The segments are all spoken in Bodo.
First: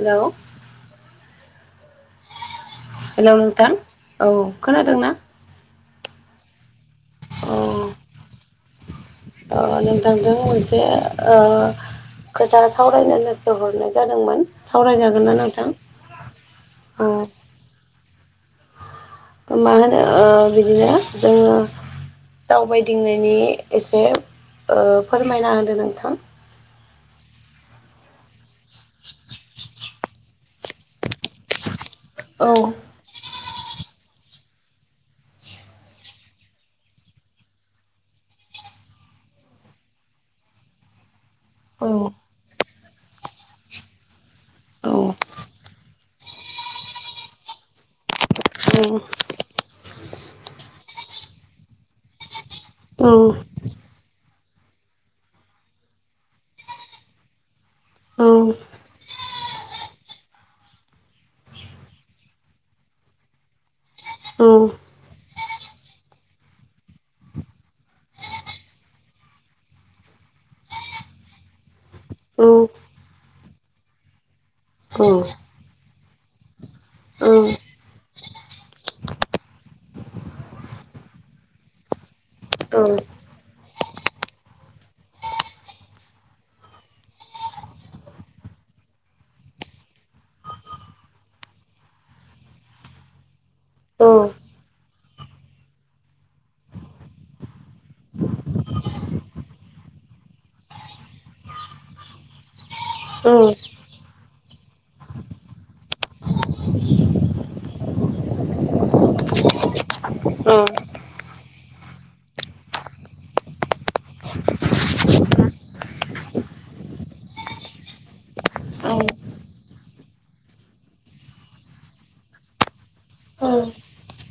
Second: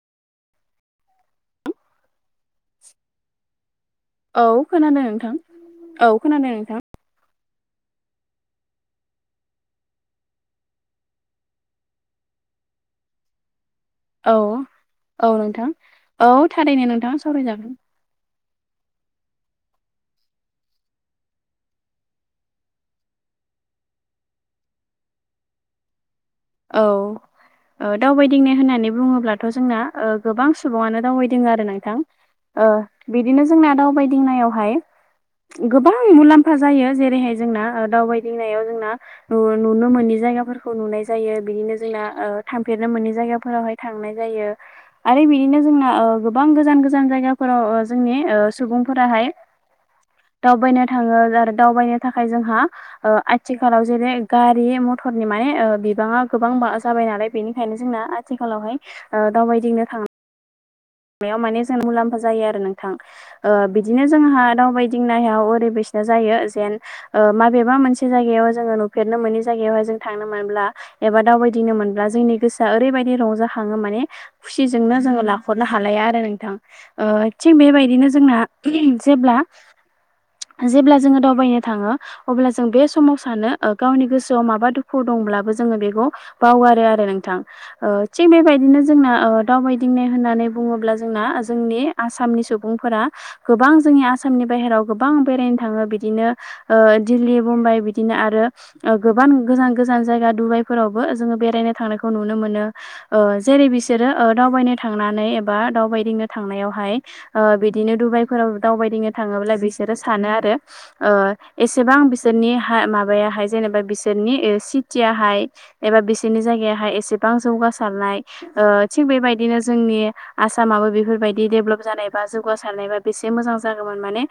हेल' हेलौ नोंथां औ खोनादों खोनादोंना? नोंथां औ खोनादों नोंथां। औ। ओ नोंटांजों मोनसे ओ खोथा सावरायनो होन्नासो हरनाय औ जादोंमोन सावरायजागोन ना नोंथां औ थारैनो अ। नोंथां सावरायजागोन मा होनो ओ बिदिनो जोङो। दावबायदिंनायनि एसे ओ फोरमायना होदो नोंथां। औ। ओ दावबायदिंनो होननानै बुङोब्लाथ' जोंना ओ गोबां सुबुङानो दावबायदिंओ आरो नोंथां। औ ओ बिदिनो जोंना दावबायदिंनायावहाय। गोबां मुलाम्फा जायो जेरैहाय जोंना ओ दावबायदिनायाव जोंना नु नुनो मोन जायगाफोरखौ नुनाय जायो बिदिनो औ जोंना ओ थांफेरनो मोनै जायगाफोरावहाय थांनाय। जायो औ औ आरो बिदिनो जोंना ओ गोबां गोजान गोजान जायगाफोराव ओ जोंनि। ओ सुबुंफोराहाय दावबायनो थाङो आरो दावबायनो थाखाय जोंहा। औ ओ आथिखालाव जेरै गारि मथरनि माने ओ बिबाङा गोबां जाबाय नालाय बेनि। ओंखायनो जोंना औ आथिखालावहाय ओ दावबायदिनो थां बेयाव माने जों मुलाम्फा जायो आरो नोंथां ओ बिदिनो जोंहा औ औ दावबायदिंनायाव ओरैबायस जायो जेन माबेबा मोनसे जायगायाव जोङो नुफेरनो मोनै जायगायावहाय जों थांनो मोनब्ला। एबा दावबायदिनो मोनब्ला जोंनि गोसोआ ओरैबायदि रंजाखाङो माने खुसिजोंनो जोङो ला हालाया आरो नोंथां थिग बेबायदिनो जोंना जेब्ला। जेब्ला जोङो दावबायनो थाङो अब्ला जों बे समाव सानो गावनि गोसोआव माबा दुखुआव दङ बो जों बेखौ बावगारो आरो नोंथां थिग बेबायदिनो जों दावबायदिंनाय होननानै बुङोब्ला जोंना जोंनि आसामनि सुबुंफोरा गोबां जोंनि आसामनि बाहेराव गोबां बेरायनो थाङो बिदिनो ओ दिल्ली, बम्बाइ, आरो गोबान गोजान गोजान जायगा दुबाइफोरावबो जों बेरायनो थांनायखौ नुनो मोनो जेरै बिसोरो ओ दावबायनाय थांनानै एबा दावबायदिंनो थांनायावहाय ओ बिदिनो डुबाइफोराव दावबायदिंनो थाङोब्ला बिसोरो सानो आरो ओ एसेबां बिसोरनि हा माबायाहाय जेनेबा बिसोरनि ओ सिटिआहाय एबा बिसोरनि जायगायाहाय गोबां जौगासारनाय ओ थिग बेबायदिनो बिदिनो जोंनि आसामाबो बेफोरबायदि डेभलप जानायबा जौगासारनायबा बेसे मोजां जागौमोन माने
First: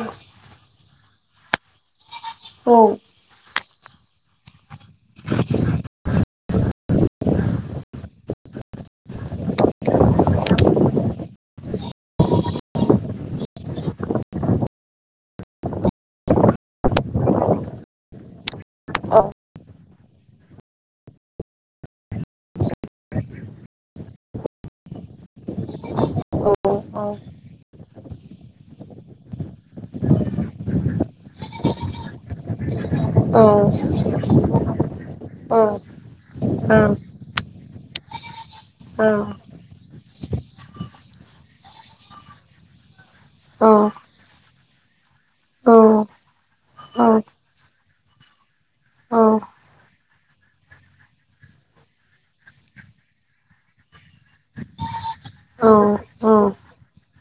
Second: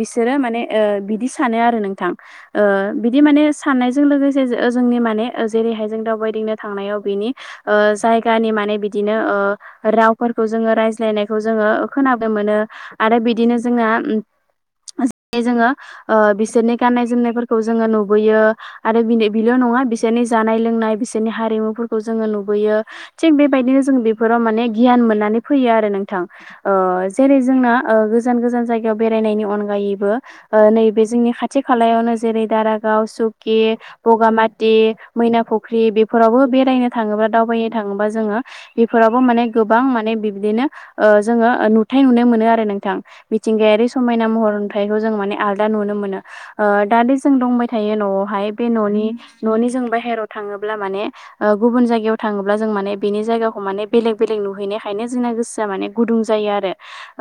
बिसोरो माने ओ बिदि सानो आरो नोंथां ओ औ बिदि माने साननायजों लोगोसे जों ओ जोंनि माने जेरैहाय जों दावबायदिंनो थांनायाव बिनि ओ जायगानि माने बिदिनो ओ रावफोरखौ जोङो रायज्लायनायखौ जोङो खोनानो मोनो आरो बिदिनो जोंना उम जोङो ओ बिसोरनि गाननाय जोमनायफोरखौ जोङो नुबोयो आरो औ बिलो-बिल' नं नङा बिसोरनि जानाय लोंनाय बिसोरनि हारिमुफोरखौ जोङो नुबुयो थिग बेबायदिनो जों बेफ बेफोराव माने गियान मोननानै फैयो आरो नोंथां औ ओ जेरै जोंना ओ ग गोजान गोजान जायगायाव बेरायनायनि अनगायैबो ओ नैबे जोंनि खाथि खालायावनो जेरै दाराग गाव, सुकि, बगामाथि, मैना फुख्रि बेफोरावबो बेरायनो थाङोब्ला दावबायनो थाङोबा जोङो बेफोरावबो माने गोबां माने बिबदिनो ओ जोङो नुथाय नुनो मोनो आरो नोंथां मिथिंगाया यारि समायना महर नुथाइखौ जों आलादा नुनो मोनो आ दा दे जों दंबाय थायो न'आवहाय बे न'नि न'नि जों बाहेराव थाङोब्ला माने ओ गुबुन जायगायाव थाङोब्ला जों माने बेनि जायगाख माने बेलेग बेलेग नुहैनो खायनो जोंना गोसोआ माने गुदुं जायो आरो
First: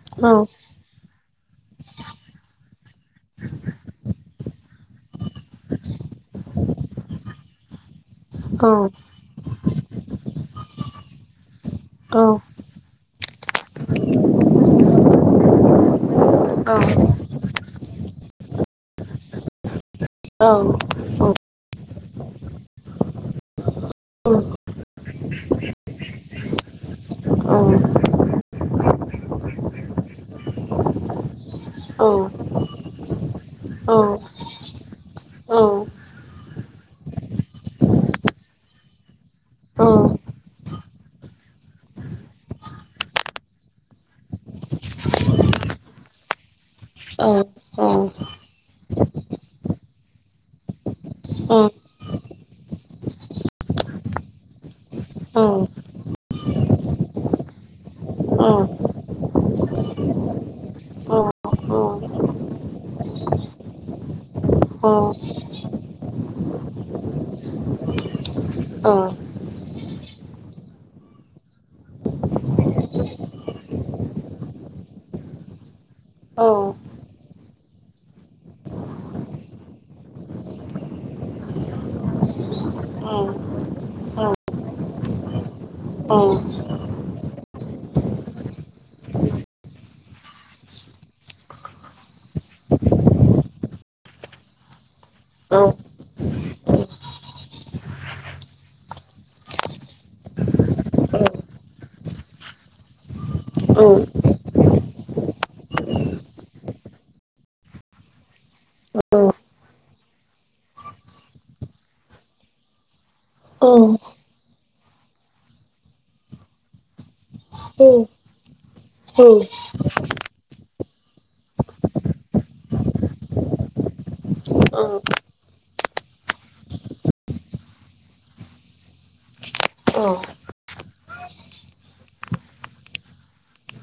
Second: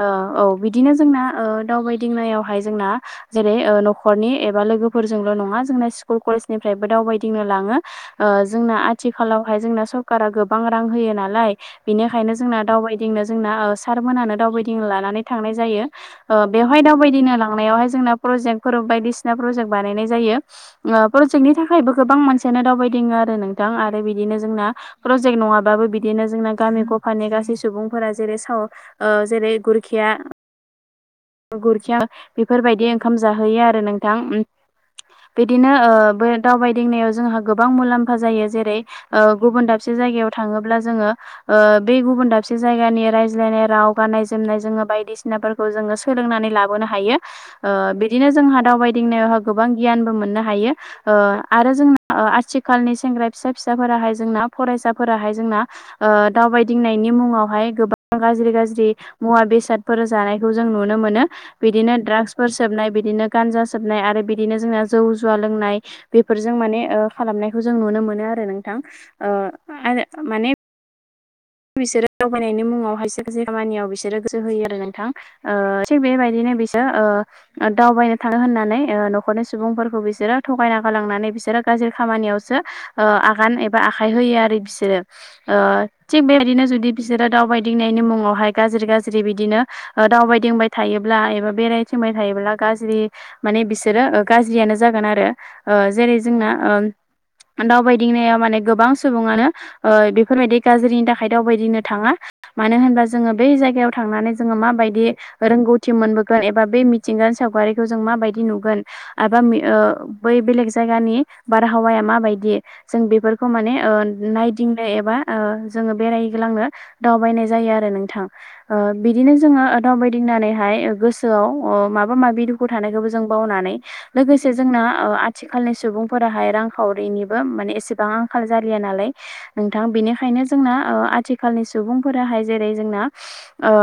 ओ औ बिदिनो जोंना ओ दावबायदिंनायावहाय जोंना जेरै ओ न'खरनि एबा लोगोफोरजोंल' नङा जोंना स्कुल कलेज निफ्रायबो दावबायदिंनो लाङो ओ जोंना आथिखालावहाय जोंना सरकारा गोबां रां होयो नालाय बेनिखायनो जोंना दावबाय नो जोंना ओ सारमोनानो दावबायदिंनो लानानै थांनाय जायो ओ बेवहाय दावबायदिनो ला नायावहाय जोंहा जोंना प्रजेक्टफोर बायदिसिना प्रजेक्ट बानायनाय जायो ओ प्रजे जेकनि थाखायबो गोबां मानसियानो दावबायदिङो आरो नोंथां आरो बिदिनो जोंना प्रजेक्ट नङाबाबो बि बिदिनो जोंना गामि गफानि गासै सुबुंफोरा जेरै साव ओ जेरै गुरखिया गुरखिया बेफोरबायदि ओंखाम जाहोयो आरो नोंथां बिदिनो ओ बो दावबायदिंनायाव जोंहा गोबां मुलाम्फा जायो जेरै ओ गुबुन दाबसे जायगायाव थाङोब्ला जोङो ओ बे गुबुन दाबसे जायगानि रायज्लायनाय राव गाननाय जोमनाय जोङो बायदिसिनाफोरखौ जों सोलोंनानै लाबोनो हायो ओ बिदिनो जोंहा दावबायदिंनायावहाय गोबां गियानबो मोननो हायो ओ आरो जोंना आथिखालनि सेंग्रा फिसा फिसाफोराहाय जोंना फरायसाफोराहाय जोंना दावबायदिंनायनि मुङावहाय गोबां गाज्रि गाज्रि मुवा बेसादफोर जानायखौ जों नुनो मोनो बिदिनो द्राग्सफोर सोबनाय बिदिनो गानजा सोबनाय आरो बि बिदिनो जोंना जौ जुवा लोंनाय बेफोरजों माने ओ खालामनायखौ जों नुनो मोनो आरो नोंथां ओ आरो माने बिसोरो दावबायनायनि मुङाव खायसे खायसे खामानियाव बिसोरो गोसो होयो आरो नोंथां थिग बेबायदिनो बिसोर ओ दावबायनो थाङो होननानै न'खरनि सुबुंफोरखौ बिसोरो थगायना गालांनानै बिसोर बिसोर गाज्रि खामानियावसो ओ आगान एबा आखाइ होयो आरो बिसोरो थिग बेबायदिनो जुदि बिसोरो दावबायदिंनायनि मुङावहाय गाज्रि गाज्रि बिदिनो दावबायदिंबाय थायोब्ला। ब्ला एबा दावबायदिंबाय थायोब्ला एबा बेरायथिंनाय थायोब्ला बिसोरो गाज्रियानो जागोन आरो जोंना ओम दावबायदिंनायाव माने गोबां सुबङनो ओइ बेफोरबायदि गाज्रिनि थाखाय दावबायायदिनो थाङा मानो होनबा जोङो बै जायगायाव थांनानै जोङो माबायदि गौथि मोनबोगोन एबा बे मिथिंगानि सावगारिखौ जों मा बायदि नुगोन एबा ओ बै बेले क जायगानि बारहावाया मा बायदि जों बेफोरखौ माने ओ नायदिंनो एबा ओ जोङो बेरायग्लांनो दावबायनाय जायो आरो नोंथां बिदिनो जोङो दावबाय दिननानैहाइ गोसोआव ओ माबा-माबि दुखु थानायखौबो जों बावनानै लोगोसे जोंना ओ- आथिखालनि सुबुंफोराहाय रांखावरिनिबो माने एसेबां आंखाल जालिया नालाय नोंथां बेनि- बेनिखायनो जोंना ओ आथिखालनि सुबुंफोराहाय जेरै जोंना ओ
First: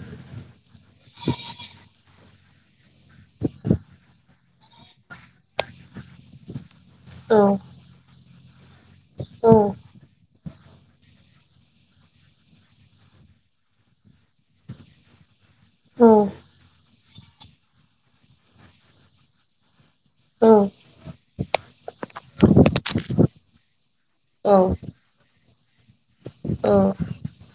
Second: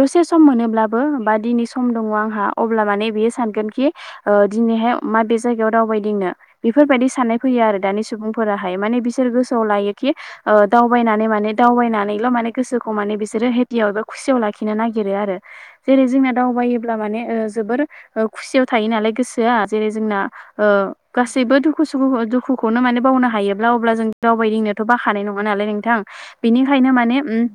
दसे समनि- होनोब्लाबो बा दिनि सम दङ' आंहा अब्ला माने बियो सानगोन खि ओ दिनैहाय माबे जायगा- जुआव दावबायदिंनो बेफोरबायदि साननाय फैयो आरो दानि सुबुंफोराहाय माने बिसोर गोसोआव लायोखि! ओ दावबायनानै माने दावबायनानैल' माने गोसोखौ माने बिसोरो हेटियाव एबा खुसियाव लाखिनो नागिरो आरो। औ जेरै जोंना दावबायोब्ला माने ओ जोबोर ओ खुसियाव थायो नालाय गोसोआ जेरै जोंना! औ ओ गासैबो दुखु-सुखुखौ दुखुखौनो माने बावनो हायोब्ला अब्ला जों दावबायदिंनोथ' बाखा- खानाय नङा नालाय नोंथां बिनिखायनो माने उम-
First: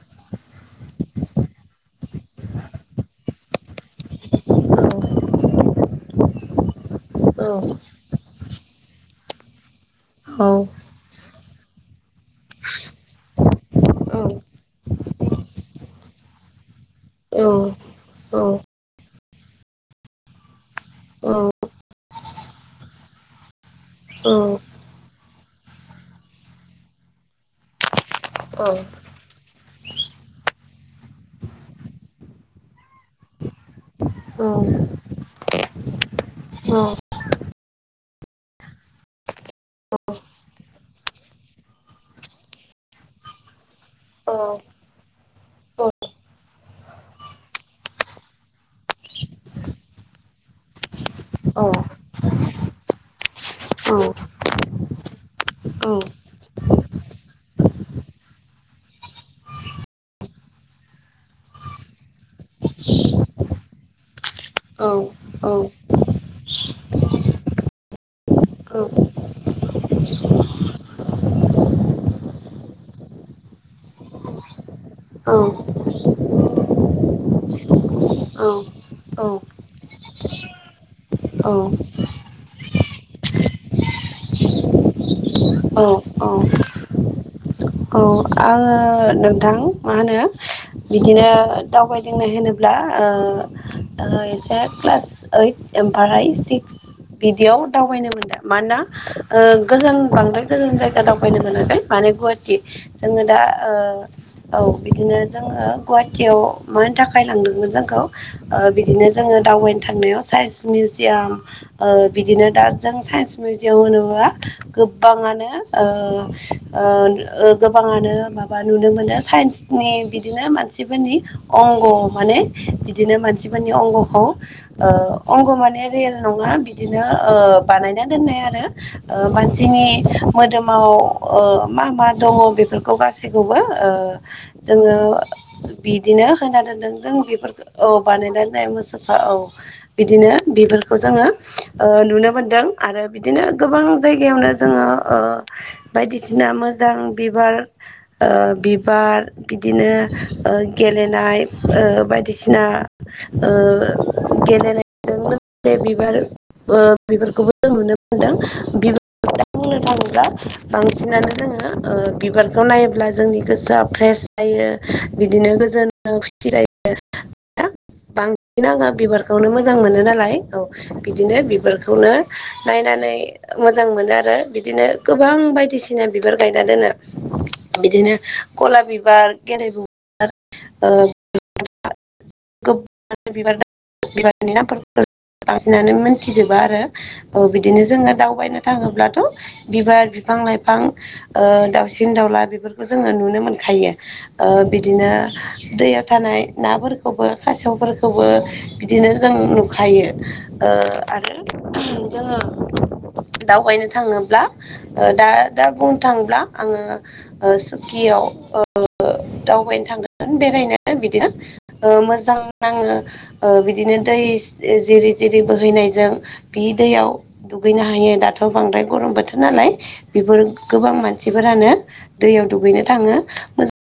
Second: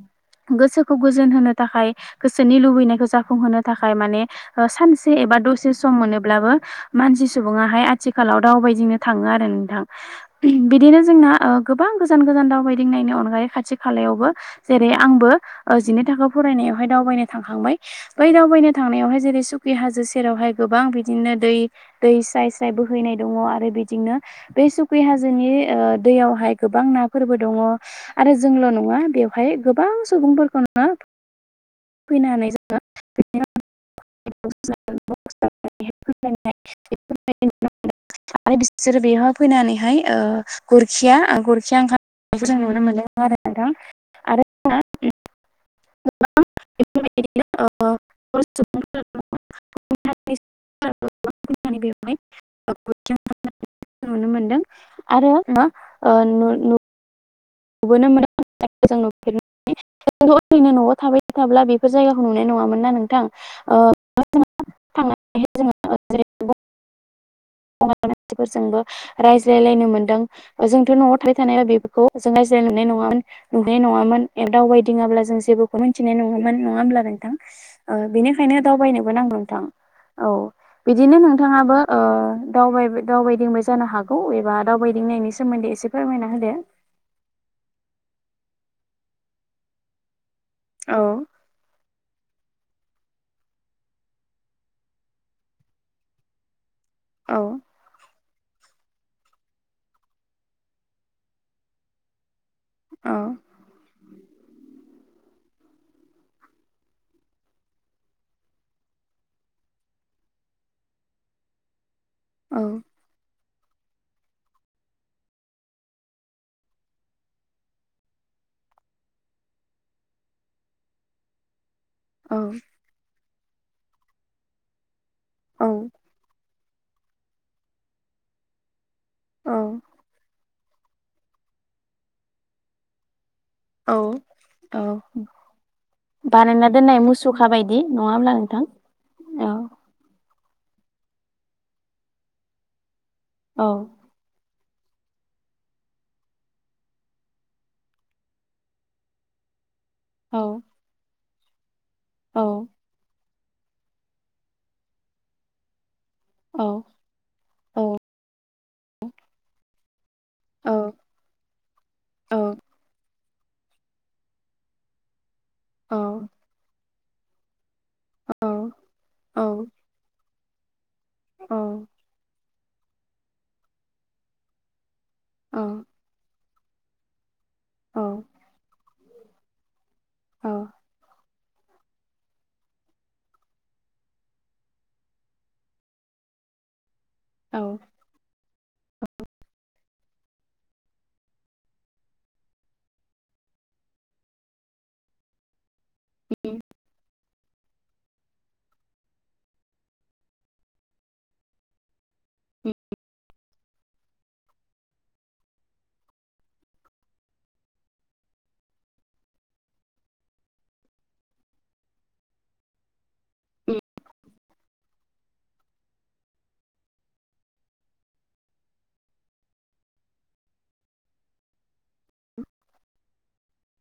गोसोखौ गोजोन होनो थाखाय गोसोनि लुबैनायखौ जाफुंहोनो थाखाय माने ओ सानसे- एबा दसे सम मोनोब्लाबो मानसि औ सुबुङाहाय आथिखालाव दावबायदिंनो थाङो आरो नोंथां। औ उम बिदिनो जोंना ओ गोबां गो- जान-गोजान दावबायनायनि अनगायै खाथि-खालायावबो जेरै आंबो ओ जिनै थाखो फरायनायावहाय दावबाय- बाइनो थांखांबाय बै दावनो थांनायावहाय जेरै सुकि हाजो सेरावहाय गोबां बिदिनो दै-दै! दै स्राइ-स्राइ बोहैनाय दङ'आरो बिदिंनो बे सुक्रि हाजोनि ओ दैयावहाय- गोबां नाफोरबो दङ आरो जोंल' नङा बेवहाय गोबां सुबुंफोरखौनो, फैनो हानाय जागोन [unintelligible] [inaudible] ओमफ्राय बिसोरो बेयाव फैनानैहाय ओ गुरखिया ओ गुर- सिआं खाखौ जों नुनो मोनदों आरो नोंथां। औ। [unintelligible] [inaudible] [unintelligible] [inaudible] औ। ओ गुबुनजों थांनायखौ नुनो मोनदों आरो ओ-उम ओ नु- नु-नुबोनो मोन्दों जायखौ जों मजां नुफेराखै। थ' ओरैनो न'आव थाबाय थाब्ला बेफोर जायगाखौ नुनाय नङामोन ना नोंथां ओ जानोमोन- औ-औ। गुबुनाव थानाय मानसिफोरजोंबो रायज्लायलायनो मोनदों जोंथ' न'आव थाबाय-थानायबा बेफोरखौ- जों रायज्लाय नुनाय नङामोन नुनाय नङामोन ए दावबायदिङाब्ला जों जेबोखौ मोन्थिनाय नङामोन नङा होमब्ला नों? नोंथां ओ बेनिखायनो दावबायनोबो नांगौ नोंथां औ। बिदिनो नोंथाङाबो ओ दावबायबाय-दावबायदिंबाय जानो हागौ एबा दावबायदिंनायनि सो- सोमोन्दै एसे औ फोरमायना होदो! औ आङो नोंथां मा होनो औ बिदिनो दावबाय- बुंनो होनोब्ला ओ-ओ एसे क्लास ओइट ओमफाराय सिक्स- औ बिदियाव दावबायनो मोनदों। मानोना ओ गोजान बांद्राय गोजान जायगा दावबायनो मोनाखै माने गुवाहाटि। औ जोङो दा ओ औ बिदिनो जोङो गुवाहाटियाव मानि थाखाय लांदोंमोन जोंखौ- खौ ओ बिदिनो जोङो दावबायनो थांनायाव साइन्स मिउजियाम, ओ बिदिनो दा औ जों साइन्स, मिउजियाम होनोबा गोबबाङानो ओ-ओन ओ- गोबाङानो माबा नुनो मोनो साइन्सनि बिदिनो मानसिफोरनि अं- औ माने औ बिदिनो मानसिफोरनि अंग'खौ ओ अंग' माने औ रियेल नङा बि बिदिनो ओ बानायना दोननाय आरो ओ औ मानसिनि मोदोमाव ओ मा मा दङ बेफोरखौ गासै गबो ओ औ औ जोङो बिदिनो होना बानायना दोनदों दोननाय जों मुसुखा बेफोरखौ बायदि औ। नङा होमब्ला नोंथां दा-दानाय मोसुखा औ बिदिनो बिफोरखौ जोङो ओ नुनो मोनदों आरो बिदिनो औ गोबां जायगायावनो जो जोङो ओ बायदिसिना मोजां बिबार ओ बिबार बिदिनो औ ओ गेलेनाय औ बायदिसिना गेलेनायजों लोगोसे बिबार औ बिफोरखौबो जों औ नुनो मोनदों बिबार बुंनो थाङोब्ला औ बांसिनानो जोङो औ बिबारखौ नायोब्ला जोंनि गोसोआ फ्रेस जायो बिदिनो औ गोजोनो खुसिजायो औ बांसिन आङो औ बिबारखौनो मोजां मोनो नालाय औ बिदिनो बिबारखौनो नायनानै मोजां मोनो आरो बिदिनो गोबां बायदिसिना बिबार गायना दोनो बिदिनो गलाप बिबार गेन्दे बु [unintelligible] गो बिबार बिबारनि नामफोरखौ बांसिननानै मोनथिजोबा आरो औ बिदिनो जोङो दावबायनो थाङोब्लाथ' बिबार बिफां लाइफां दाउसिन दाउला बेफोरखौ जोङो नुनो मोनखायो बिदिनो दैयाव थानाय नाफोरखौबो खासेवफोरखौबो बिदिनो जों नुखायो आरो जोङो [unintelligible] दावबायनो थाङोब्ला दा दा बुं थांब्ला आङो सुकियाव दावबायनो थांगोन बेरायनो बिदिनो मोजां नाङो औ बिदिनो दै जिरि जिरि बोहैनायजों जों बि दैयाव दुगैनो हायो दाथ' बांद्राय गरम बोथोर नालाय बेफोर गोबां मानसिफोरानो दैयाव दुगैनो थाङो मोजां